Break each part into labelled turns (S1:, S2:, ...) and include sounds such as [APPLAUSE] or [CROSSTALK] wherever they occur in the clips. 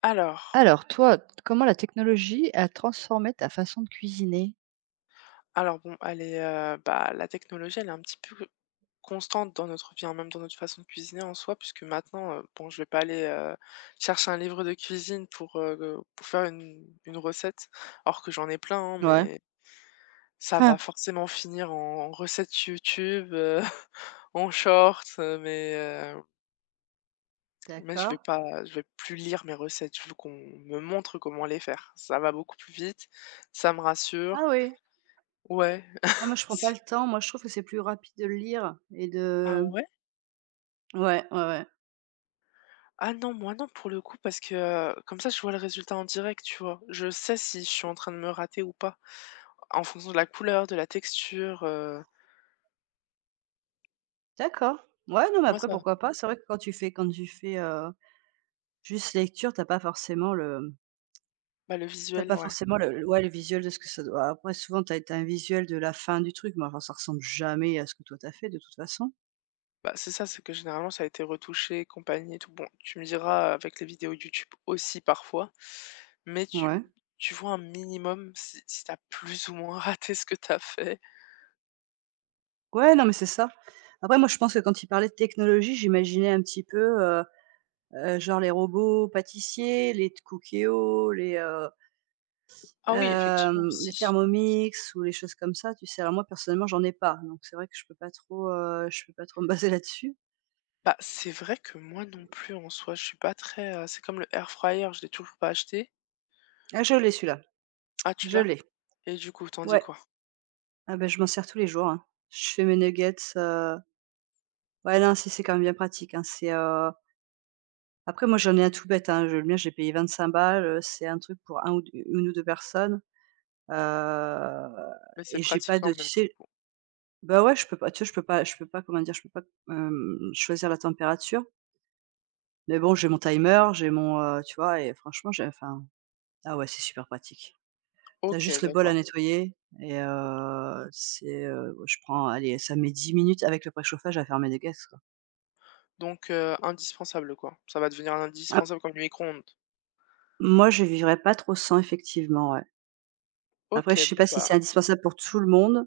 S1: Alors
S2: Alors toi, comment la technologie a transformé ta façon de cuisiner?
S1: alors bon, elle est, la technologie, elle est un petit peu constante dans notre vie, hein, même dans notre façon de cuisiner en soi, puisque maintenant, bon, je vais pas aller, chercher un livre de cuisine pour faire une recette, alors que j'en ai plein, hein,
S2: Ouais.
S1: mais ça va
S2: Ah.
S1: forcément finir en recette YouTube, [LAUGHS] en short, mais je
S2: D'accord.
S1: vais pas je vais plus lire mes recettes. Je veux qu'on me montre comment les faire. Ça va beaucoup plus vite, ça me
S2: Ah
S1: rassure.
S2: oui.
S1: Ouais,
S2: Ah, moi, je
S1: [LAUGHS]
S2: prends pas le
S1: c'est
S2: temps. Moi, je trouve que c'est plus rapide de le lire et
S1: ah
S2: de
S1: ouais?
S2: ouais, ouais, ouais.
S1: Ah non, moi non pour le coup parce que, comme ça je vois le résultat en direct, tu vois? Je sais si je suis en train de me rater ou pas, en fonction de la couleur, de la texture,
S2: D'accord. Ouais, non, mais
S1: moi
S2: après,
S1: ça
S2: pourquoi pas? C'est vrai que quand tu fais, juste lecture, t'as pas forcément le
S1: bah, le
S2: t'as
S1: visuel,
S2: pas
S1: ouais.
S2: forcément le le ouais, le visuel de ce que ça doit après, souvent, t'as as un visuel de la fin du truc, mais enfin, ça ressemble jamais à ce que toi, t'as fait de toute façon.
S1: Bah, c'est ça, c'est que généralement ça a été retouché et compagnie et tout. Bon, tu me diras avec les vidéos YouTube aussi parfois, mais
S2: Ouais.
S1: tu tu vois un minimum si tu plus ou moins [LAUGHS] raté ce que t'as fait.
S2: Ouais, non, mais c'est ça. Après moi, je pense que quand il parlait de technologie, j'imaginais un petit peu, genre les robots pâtissiers, les t Cookeo, les,
S1: Ah oui, effectivement
S2: les
S1: aussi.
S2: Thermomix ou les choses comme ça, tu sais? Alors moi, personnellement, j'en ai pas, donc c'est vrai que je peux pas trop, je peux pas trop me [LAUGHS] baser là-dessus.
S1: Bah, c'est vrai que moi non plus en soi, je suis pas très, c'est comme le air fryer, je l'ai toujours pas acheté.
S2: Ah, je l'ai celui-là,
S1: Ah, tu
S2: je
S1: l'as?
S2: l'ai.
S1: Et du coup, t'en dis
S2: Ouais,
S1: quoi?
S2: ah ben je m'en sers tous les jours, hein. Je fais mes nuggets, ouais, non, si, c'est quand même bien pratique, hein. C'est, après moi, j'en ai un tout bête, hein, je le mien, j'ai payé 25 balles, c'est un truc pour un ou d 1 ou 2 personnes. Heu
S1: Mais c'est
S2: et j'ai pas
S1: pratique quand
S2: de tu
S1: même, du
S2: sais
S1: coup.
S2: bah, ouais, je peux pas tu vois, je peux pas, comment dire? Je peux pas, choisir la température. Mais bon, j'ai mon timer, j'ai mon, tu vois? Et franchement, j'ai enfin, ah ouais, c'est super pratique. T'as
S1: OK,
S2: juste le bol à
S1: d'accord.
S2: nettoyer et c'est, je prends, allez, ça met 10 minutes avec le préchauffage à fermer des gaz, quoi.
S1: Donc indispensable, quoi. Ça va devenir
S2: Ah,
S1: indispensable comme le micro-ondes.
S2: moi, je vivrais pas trop sans, effectivement, ouais. Après, je
S1: OK,
S2: sais pas si c'est indispensable pour tout le monde.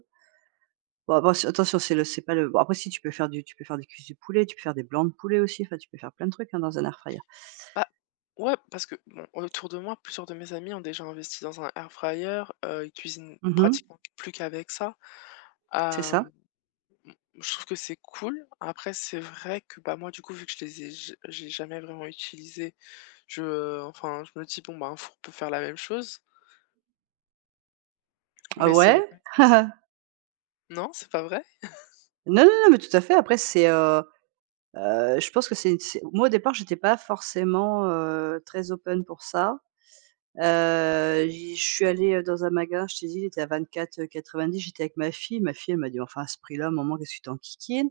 S2: Bon, bon, c'est attention, c'est le c'est pas le bon, après si tu peux faire du tu peux faire des cuisses de poulet, tu peux faire des blancs de poulet aussi, enfin tu peux faire plein de trucs, hein, dans un air fryer.
S1: bah, ouais, parce que bon, autour de moi, plusieurs de mes amis ont déjà investi dans un air fryer, ils cuisinent
S2: Mmh.
S1: pratiquement plus qu'avec ça.
S2: C'est ça.
S1: Hem, m Je trouve que c'est cool. Après, c'est vrai que, bah, moi, du coup, vu que je les ai j'ai jamais vraiment utilisés, je enfin, je me dis: «Bon, bah, un four peut faire la même chose».
S2: Ah
S1: Mais c'est
S2: ouais?
S1: vrai
S2: [LAUGHS]
S1: non, c'est pas vrai?
S2: Non, non, non, mais tout à fait. Après c'est, je pense que c'est moi au départ, j'étais pas forcément, très open pour ça. J'y je suis allée, dans un magasin, je t'ai dit, il était à 24,90, j'étais avec ma fille. Ma fille, elle m'a dit: enfin à ce prix-là, maman, qu'est-ce que tu t'en kikines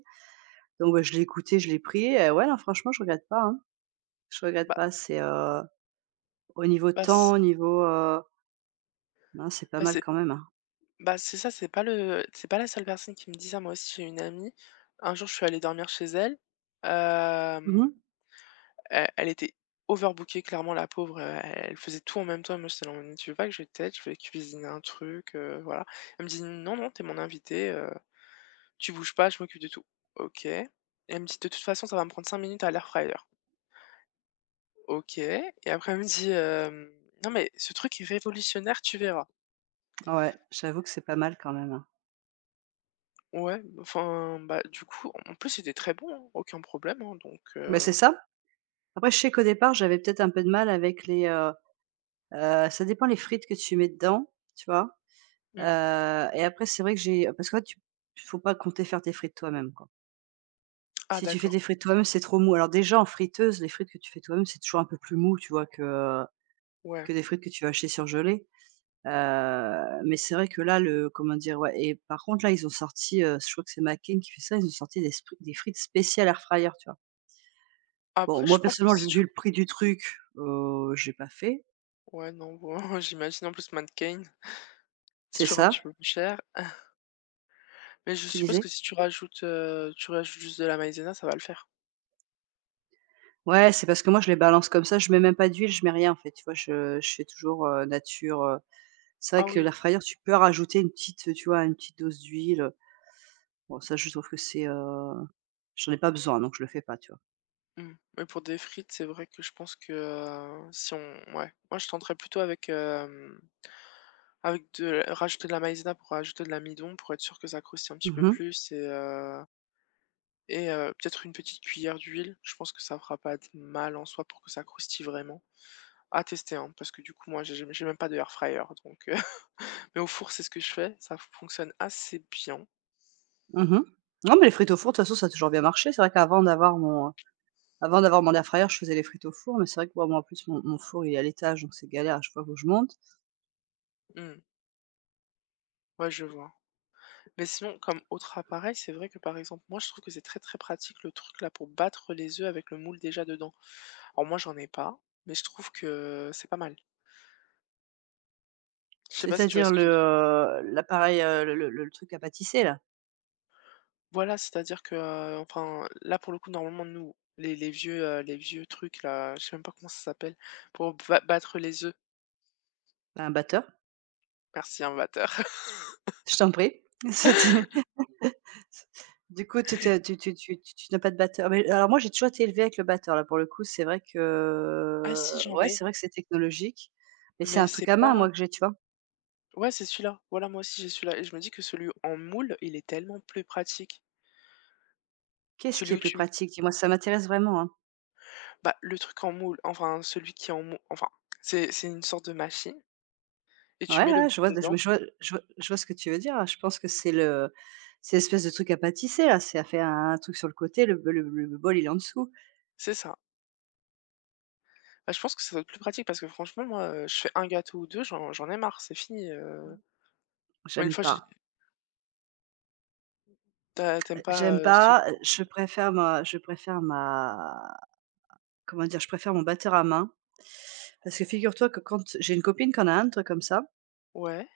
S2: donc, bah, je l'ai écoutée, je l'ai pris et ouais, non, franchement, je regrette pas, hein. Je regrette
S1: Bah
S2: pas, c'est, au niveau
S1: bah,
S2: temps,
S1: si,
S2: au niveau, hein, c'est pas
S1: bah,
S2: mal
S1: c'est
S2: quand même, hein.
S1: Bah, c'est ça, c'est pas le c'est pas la seule personne qui me dit ça. Moi aussi, j'ai une amie. Un jour, je suis allée dormir chez elle.
S2: Mmh.
S1: Hem, elle était overbookée, clairement, la pauvre, elle faisait tout en même temps. Moi, j'étais là en mode: tu veux pas que je t'aide? Je vais cuisiner un truc, voilà». Elle me dit: «Non, non, t'es mon invité tu bouges pas, je m'occupe de tout». OK. Elle me dit: «De toute façon, ça va me prendre 5 minutes à l'air fryer». OK et après, elle me dit, hem: «Non, mais ce truc est révolutionnaire, tu verras».
S2: Ouais, j'avoue que c'est pas mal quand même, hein.
S1: Ouais, enfin, bah, du coup, en plus, c'était très bon, hein, aucun problème, hein, donc
S2: Bah, c'est ça. Après, je sais qu'au départ, j'avais peut-être un peu de mal avec les, ça dépend les frites que tu mets dedans, tu vois? Heu
S1: mmh.
S2: et après, c'est vrai que j'ai parce que ouais, tu faut pas compter faire tes frites toi-même, quoi.
S1: Ah
S2: Si tu fais
S1: d'accord,
S2: tes frites toi-même, c'est trop mou. Alors déjà, en friteuse, les frites que tu fais toi-même, c'est toujours un peu plus mou, tu vois, que,
S1: ouais.
S2: que des frites que tu vas acheter surgelées. Mais c'est vrai que là, le comment dire? Ouais et par contre là, ils ont sorti, je crois que c'est McCain qui fait ça, ils ont sorti des spri des frites spéciales air fryer, tu vois? Bon,
S1: Après, je
S2: moi
S1: pense que
S2: personnellement, j'ai
S1: si
S2: vu
S1: tu
S2: le prix du truc, j'ai pas fait.
S1: ouais, non, bon, [LAUGHS] j'imagine, en plus, mannequin, c'est
S2: C'est
S1: toujours un petit
S2: ça?
S1: peu plus cher. [LAUGHS] Mais je
S2: Tu
S1: suppose
S2: disais?
S1: que si tu rajoutes, tu rajoutes juste de la maïzena, ça va le faire.
S2: Ouais, c'est parce que moi je les balance comme ça, je mets même pas d'huile, je mets rien en fait, tu vois? Je fais toujours, nature, c'est vrai
S1: Ah
S2: que
S1: oui,
S2: l'air fryer, tu peux rajouter une petite, tu vois? Une petite dose d'huile, bon ça je trouve que c'est, j'en ai pas besoin donc je le fais pas, tu
S1: mmh, mais pour des frites, c'est vrai que je pense que, si on ouais, moi, je tenterais plutôt avec, avec de rajouter de la maïzena pour rajouter de l'amidon, pour être sûr que ça croustille un petit peu
S2: vois?
S1: plus et peut-être une petite cuillère d'huile. Je pense que ça fera pas de mal en soi pour que ça croustille vraiment. À tester, hein, parce que du coup, moi, j'ai même pas de air fryer donc [LAUGHS] mais au four, c'est ce que je fais, ça fonctionne assez bien.
S2: Mmh. Non, mais les frites au four, de toute façon, ça a toujours bien marché. C'est vrai qu'avant d'avoir mon, avant d'avoir mon air fryer, je faisais les frites au four, mais c'est vrai que, bon, moi, en plus, mon four, il est à l'étage, donc c'est galère à chaque fois, que je monte.
S1: Mmh. Ouais, je vois. Mais sinon, comme autre appareil, c'est vrai que, par exemple, moi, je trouve que c'est très, très pratique le truc là pour battre les œufs avec le moule déjà dedans. Alors moi, j'en ai pas, mais je trouve que c'est pas mal. Je sais pas si tu vois
S2: C'est-à-dire
S1: ce que
S2: le,
S1: je veux dire?
S2: l'appareil, le le truc à pâtisser là,
S1: Voilà, c'est-à-dire que, enfin, là, pour le coup, normalement, nous, les vieux, les vieux trucs là, je sais même pas comment ça s'appelle, pour ba battre les œufs.
S2: un batteur.
S1: Merci, un
S2: Je t'en prie. [LAUGHS] C'était
S1: [LAUGHS]
S2: du coup, tu tu n'as pas de batteur? Mais alors moi, j'ai toujours été élevée avec le batteur. Là, pour le coup, c'est vrai
S1: Ah si,
S2: que
S1: j'en
S2: ouais,
S1: ai,
S2: c'est vrai que c'est technologique, mais c'est
S1: mais
S2: un truc
S1: c'est
S2: à main, moi,
S1: pas
S2: que j'ai, tu vois?
S1: ouais, c'est celui-là. Voilà, moi aussi, j'ai celui-là et je me dis que celui en moule, il est tellement plus pratique.
S2: Qu'est-ce qui
S1: Celui
S2: est
S1: où
S2: plus
S1: tu
S2: pratique? Dis-moi, ça m'intéresse vraiment, hein.
S1: bah, le truc en moule, enfin, celui qui est en moule, enfin, c'est une sorte de machine et tu
S2: Ouais,
S1: mets le
S2: ouais, je
S1: moule
S2: vois de je me
S1: dedans.
S2: je vois je vois ce que tu veux dire. Je pense que c'est le c'est l'espèce de truc à pâtisser là, c'est à faire un truc sur le côté, le le bol, il est en dessous.
S1: C'est ça. Bah, je pense que ça doit être plus pratique parce que franchement, moi, je fais un gâteau ou 2, j'en ai marre, c'est fini. Moi, une
S2: J'aime
S1: fois, j'ai
S2: pas,
S1: Tu as
S2: j'aime
S1: pas, celui
S2: pas, je préfère ma comment dire? Je préfère mon batteur à main. Parce que figure-toi que quand j'ai une copine qui en a un, truc comme ça,
S1: ouais.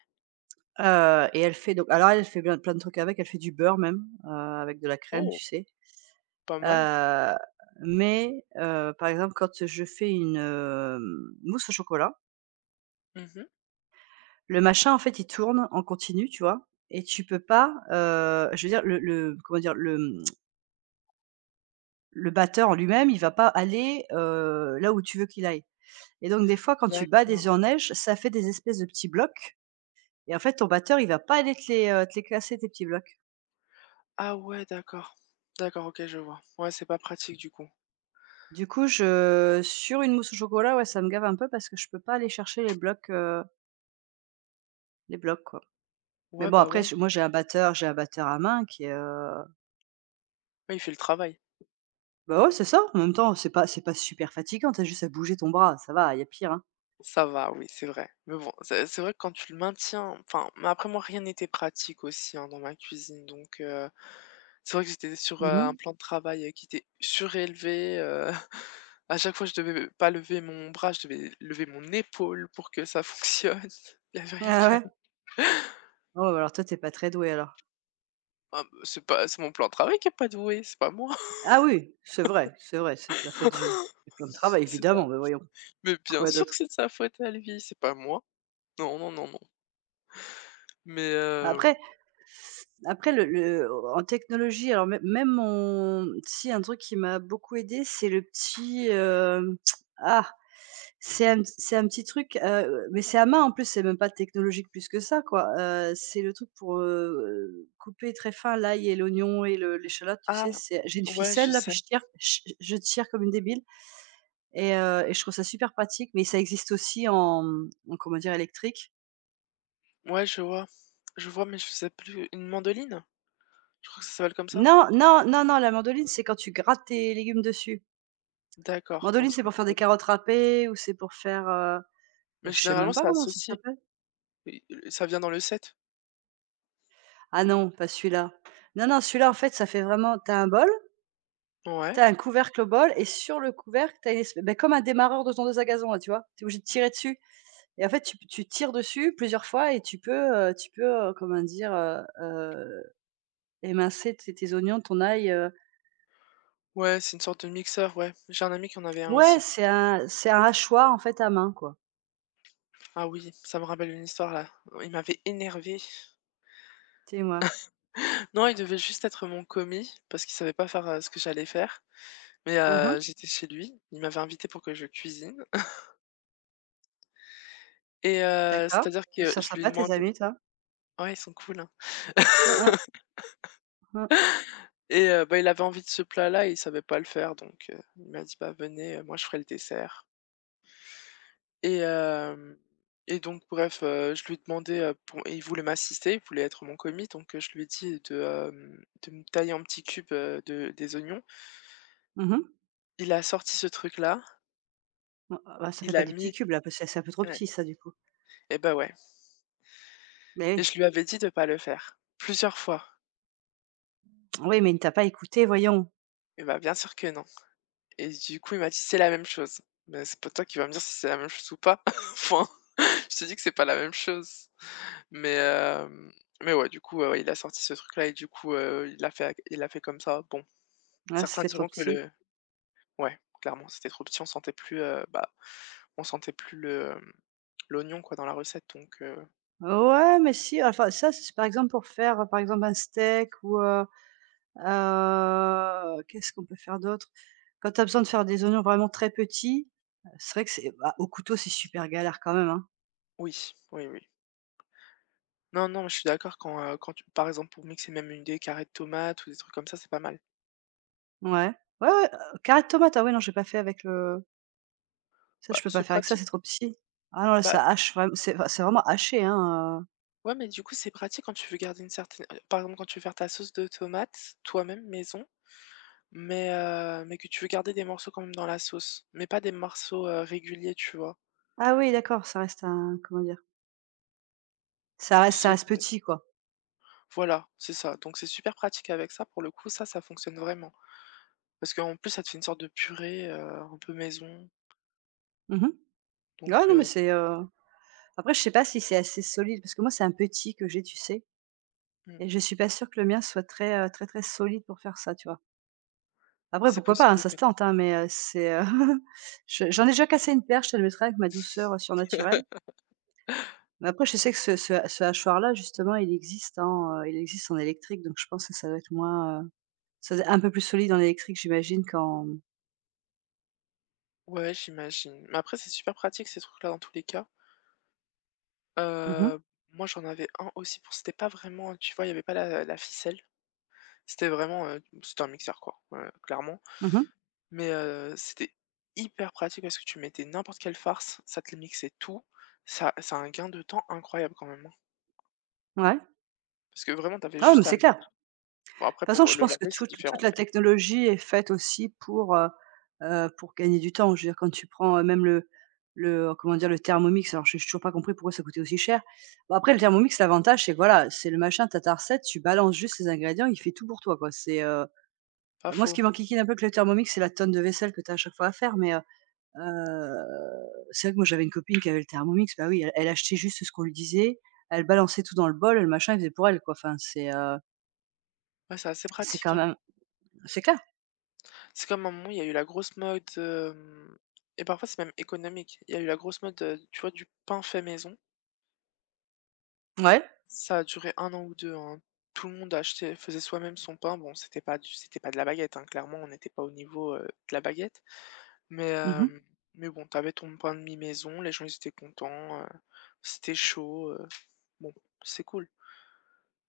S2: et elle fait donc alors elle, fait plein plein de trucs avec, elle fait du beurre même, avec de la crème,
S1: Oh,
S2: tu sais?
S1: pas mal.
S2: Heu, mais par exemple, quand je fais une, mousse au chocolat.
S1: Mmh
S2: Le machin, en fait, il tourne en continu, tu vois? Et tu peux pas, je veux dire le comment dire? Le, le batteur en lui-même, il va pas aller, là où tu veux qu'il aille. Et donc des fois, quand tu bats des œufs
S1: D'accord.
S2: en neige, ça fait des espèces de petits blocs et en fait, ton batteur, il va pas aller te les classer tes petits blocs.
S1: Ah ouais, d'accord. D'accord, OK, je vois. Ouais, c'est pas pratique du coup.
S2: Du coup, je sur une mousse au chocolat, ouais, ça me gave un peu parce que je peux pas aller chercher les blocs, quoi. Mais
S1: Ouais,
S2: bon
S1: bah,
S2: après,
S1: ouais.
S2: j moi j'ai un batteur à main qui est,
S1: Ouais, il fait le travail.
S2: bah, ouais, c'est ça. En même temps, c'est pas super fatigant, t'as juste à bouger ton bras, ça va, il y a pire, hein.
S1: Ça va, oui, c'est vrai. Mais bon, c'est vrai que quand tu le maintiens enfin, mais après moi, rien n'était pratique aussi, hein, dans ma cuisine, donc c'est vrai que j'étais sur,
S2: Mmh.
S1: un
S2: [LAUGHS]
S1: plan de travail, qui était surélevé, [LAUGHS] à chaque fois, je devais pas lever mon bras, je devais lever mon épaule pour que ça fonctionne. [LAUGHS] Il y avait rien
S2: Ah
S1: qui allait.
S2: ouais? Oh, bah, alors toi, t'es pas très doué alors.
S1: Ah, bah, c'est pas c'est mon plan de travail qui est pas doué, c'est pas moi.
S2: Ah oui, c'est vrai, c'est vrai, c'est de la faute du plan de
S1: [LAUGHS]
S2: travail
S1: C'est pas
S2: évidemment, mais voyons,
S1: mais bien
S2: quoi
S1: sûr que
S2: d'autre?
S1: c'est de sa faute à lui, c'est pas moi. Non, non, non, non. Mais,
S2: Après après le en technologie, alors, mê même mon si un truc qui m'a beaucoup aidé c'est le petit, [TSK] ah, c'est un petit truc, mais c'est à main, en plus, c'est même pas technologique plus que ça, quoi. C'est le truc pour, couper très fin l'ail et l'oignon et le l'échalote, tu
S1: ah,
S2: sais? C'est j'ai une
S1: ouais, je
S2: ficelle là, puis
S1: sais.
S2: je tire, je tire comme une débile et je trouve ça super pratique, mais ça existe aussi en, en comment dire? Électrique.
S1: Ouais, je vois. Mais je sais plus. Une mandoline? Je crois que ça s'appelle comme ça?
S2: Non, non, non, non, la mandoline, c'est quand tu grattes tes légumes dessus.
S1: D'accord,
S2: Mandoline,
S1: donc c'est
S2: c'est
S1: pas
S2: pour
S1: une
S2: faire des
S1: mandoline.
S2: carottes râpées ou c'est pour faire, bah,
S1: Mais
S2: je sais même
S1: généralement,
S2: pas
S1: c'est
S2: comment ça
S1: associé.
S2: s'appelle.
S1: Et ça vient dans le set.
S2: Ah non, pas celui-là. Non, non, celui-là, en fait, ça fait vraiment tu as un bol, tu
S1: Ouais.
S2: as un couvercle au bol et sur le couvercle, tu as une espè bah, comme un démarreur de tondeuse à gazon, là, tu vois? Tu es obligé de tirer dessus et en fait, tu p tu tires dessus plusieurs fois et tu peux, comment dire? Émincer tes oignons, ton ail,
S1: Ouais, c'est une sorte de mixeur, ouais. J'ai un ami qui en avait un
S2: ouais,
S1: aussi.
S2: c'est un hachoir, en fait, à main, quoi.
S1: Ah oui, ça me rappelle une histoire là. Il m'avait énervée.
S2: Tu sais, moi?
S1: Non, il devait juste être mon commis parce qu'il savait pas faire, ce que j'allais faire, mais
S2: Mmh mh.
S1: j'étais chez lui, il m'avait invité pour que je cuisine [LAUGHS] et
S2: D'accord.
S1: c'est-à-dire
S2: Ils
S1: que
S2: sont
S1: je lui
S2: sympas tes
S1: demandais
S2: amis, toi?
S1: ouais, ils sont cool, hein
S2: Mmh, mmh,
S1: [LAUGHS]
S2: mmh.
S1: et bah, il avait envie de ce plat-là et il savait pas le faire donc il m'a dit: «Bah, venez, moi je ferai le dessert» et hem et donc bref, je lui ai demandé, pour et il voulait m'assister, il voulait être mon commis donc je lui ai dit de, de me tailler en petits cubes, de des oignons.
S2: Mmh mh.
S1: Il a sorti ce truc-là,
S2: Non, ah bah, ça fait
S1: il
S2: pas
S1: a
S2: des petits
S1: mis
S2: cubes là, parce que c'est un peu trop
S1: ouais
S2: petit ça du coup.
S1: et bah, ouais.
S2: Mais
S1: Et
S2: oui.
S1: je lui avais dit de pas le faire, plusieurs fois.
S2: Oui, mais il ne t'a pas écouté voyons.
S1: Il m'a bien sûr que non et du coup, il m'a dit: «C'est la même chose». Mais c'est pas toi qui vas me dire si c'est la même chose ou pas. [LAUGHS] Enfin, je te dis que c'est pas la même chose. Mais hem, mais ouais, du coup, ouais, il a sorti ce truc-là et du coup, il l'a fait comme ça. Bon,
S2: Ah,
S1: certains
S2: c'était trop
S1: diront que
S2: petit.
S1: le ouais, clairement, c'était trop petit, on sentait plus le, l'oignon, quoi, dans la recette donc
S2: Ouais, mais si, enfin ça, c'est par exemple pour faire, par exemple un steak ou qu'est-ce qu'on peut faire d'autre? Quand tu as besoin de faire des oignons vraiment très petits, c'est vrai que c'est bah, au couteau, c'est super galère quand même, hein.
S1: oui, oui, oui. Non, non, je suis d'accord quand, quand tu par exemple, pour mixer même une des carrés de tomates ou des trucs comme ça, c'est pas mal.
S2: Ouais. Ouais, ouais, carottes, tomates, ah ouais non, j'ai pas fait avec le ça
S1: Bah,
S2: je peux pas
S1: c'est
S2: faire avec ça,
S1: pratique.
S2: c'est trop petit. Ah non, là
S1: Bah,
S2: ça hache, vraiment c'est enfin c'est vraiment haché, hein,
S1: ouais, mais du coup, c'est pratique quand tu veux garder une certaine par exemple, quand tu veux faire ta sauce de tomate toi-même maison, mais que tu veux garder des morceaux quand même dans la sauce, mais pas des morceaux, réguliers, tu vois?
S2: ah oui d'accord, ça reste un comment dire? Ça
S1: C'est
S2: reste petit, quoi.
S1: voilà, c'est ça, donc c'est super pratique avec ça pour le coup, ça fonctionne vraiment. Parce qu'en plus, ça te fait une sorte de purée, un peu maison,
S2: Mmh.
S1: donc
S2: Ouais, non, mais c'est, après je sais pas si c'est assez solide parce que moi, c'est un petit que j'ai, tu sais?
S1: mmh,
S2: Et je suis pas sûre que le mien soit très, très, très solide pour faire ça, tu vois? Après
S1: c'est
S2: pourquoi pas, hein,
S1: possible
S2: ça se
S1: que
S2: tente, hein, mais, c'est, [LAUGHS] je j'en ai déjà cassé une paire, je te le mettrai avec ma douceur, surnaturelle.
S1: [LAUGHS]
S2: Mais après je sais que ce ce hachoir-là justement, il existe en électrique, donc je pense que ça doit être moins, ça doit être un peu plus solide en électrique, j'imagine, qu'en
S1: ouais, j'imagine, mais après, c'est super pratique ces trucs-là dans tous les cas.
S2: mhm, mhm.
S1: Heu, moi j'en avais un aussi pour c'était pas vraiment tu vois, il y avait pas la ficelle. C'était vraiment, c'était un mixeur quoi, clairement. Mais, c'était hyper pratique parce que tu mettais n'importe quelle farce, ça te mixait tout. Ça c'est un gain de temps incroyable quand même, hein.
S2: Ouais.
S1: Parce que vraiment t'avais
S2: Ah ouais, mais
S1: juste à
S2: c'est clair.
S1: mettre bon
S2: Toute
S1: après
S2: façon,
S1: pour
S2: je
S1: le
S2: pense que
S1: laver c'est
S2: toute
S1: différent,
S2: toute la technologie est faite aussi pour gagner du temps. Je veux dire quand tu prends, même le comment dire? Le Thermomix, alors je j'ai toujours pas compris pourquoi ça coûtait aussi cher. Bon après le
S1: mmh,
S2: Thermomix, l'avantage c'est que voilà, c'est le machin, tu ta recette, tu balances juste les ingrédients, il fait tout pour toi, quoi. C'est,
S1: pas
S2: moi ce
S1: faux.
S2: qui m'enquiquine un peu avec le Thermomix, c'est la tonne de vaisselle que tu as à chaque fois à faire, mais, heu, c'est vrai que moi j'avais une copine qui avait le Thermomix, bah oui, elle elle achetait juste ce qu'on lui disait, elle balançait tout dans le bol, le machin, il faisait pour elle, quoi. Enfin
S1: Ouais, c'est assez
S2: c'est
S1: pratique,
S2: quand
S1: hein.
S2: même c'est clair.
S1: C'est comme à un moment il y a eu la grosse mode, hem et parfois c'est même économique. Il y a eu la grosse mode, tu vois, du pain fait maison.
S2: Ouais.
S1: Ça a duré 1 an ou 2, hein. Tout le monde achetait faisait soi-même son pain. Bon, c'était pas de la baguette, hein, clairement, on n'était pas au niveau, de la baguette. Mais,
S2: Mmh.
S1: hem, mais bon, t'avais ton pain de mi-maison, les gens ils étaient contents, c'était chaud, bon, c'est cool.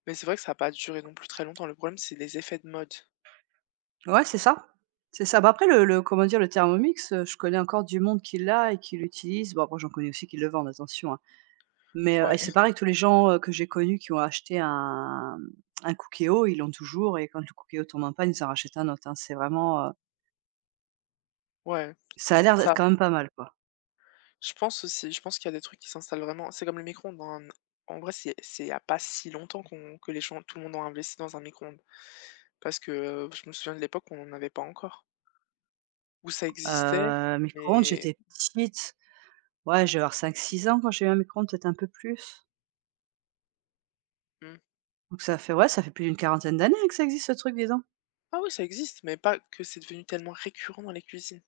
S1: Mais c'est vrai que ça a pas duré non plus très longtemps. Le problème, c'est les effets de mode.
S2: Ouais, c'est ça. C'est ça. Bah, après le comment dire? Le Thermomix, je connais encore du monde qui l'a et qui l'utilise. Bon, après j'en connais aussi qui le vendent, attention, hein. Mais,
S1: Ouais,
S2: et
S1: [LAUGHS]
S2: c'est pareil, tous les gens, que j'ai connus qui ont acheté un Cookéo, ils l'ont toujours et quand le Cookéo tombe en panne, ils en rachètent un autre, hein. C'est vraiment,
S1: ouais,
S2: ça a l'air d'être
S1: ça
S2: quand même pas mal, quoi.
S1: Je pense aussi, je pense qu'il y a des trucs qui s'installent vraiment c'est comme le micro-ondes, hein. En vrai, c'est il y a pas si longtemps qu'on que les gens tout le monde a investi dans un micro-ondes. Parce que, je me souviens de l'époque où on n'en avait pas encore. Où ça existait,
S2: Micro-ondes,
S1: mais
S2: j'étais petite. Ouais, je devais avoir 5-6 ans quand j'ai eu un micro-ondes, peut-être un peu plus.
S1: mmh.
S2: Donc ça fait ouais, ça fait plus d'une quarantaine d'années que ça existe ce truc, dis donc.
S1: Ah oui, ça existe, mais pas que c'est devenu tellement récurrent dans les cuisines.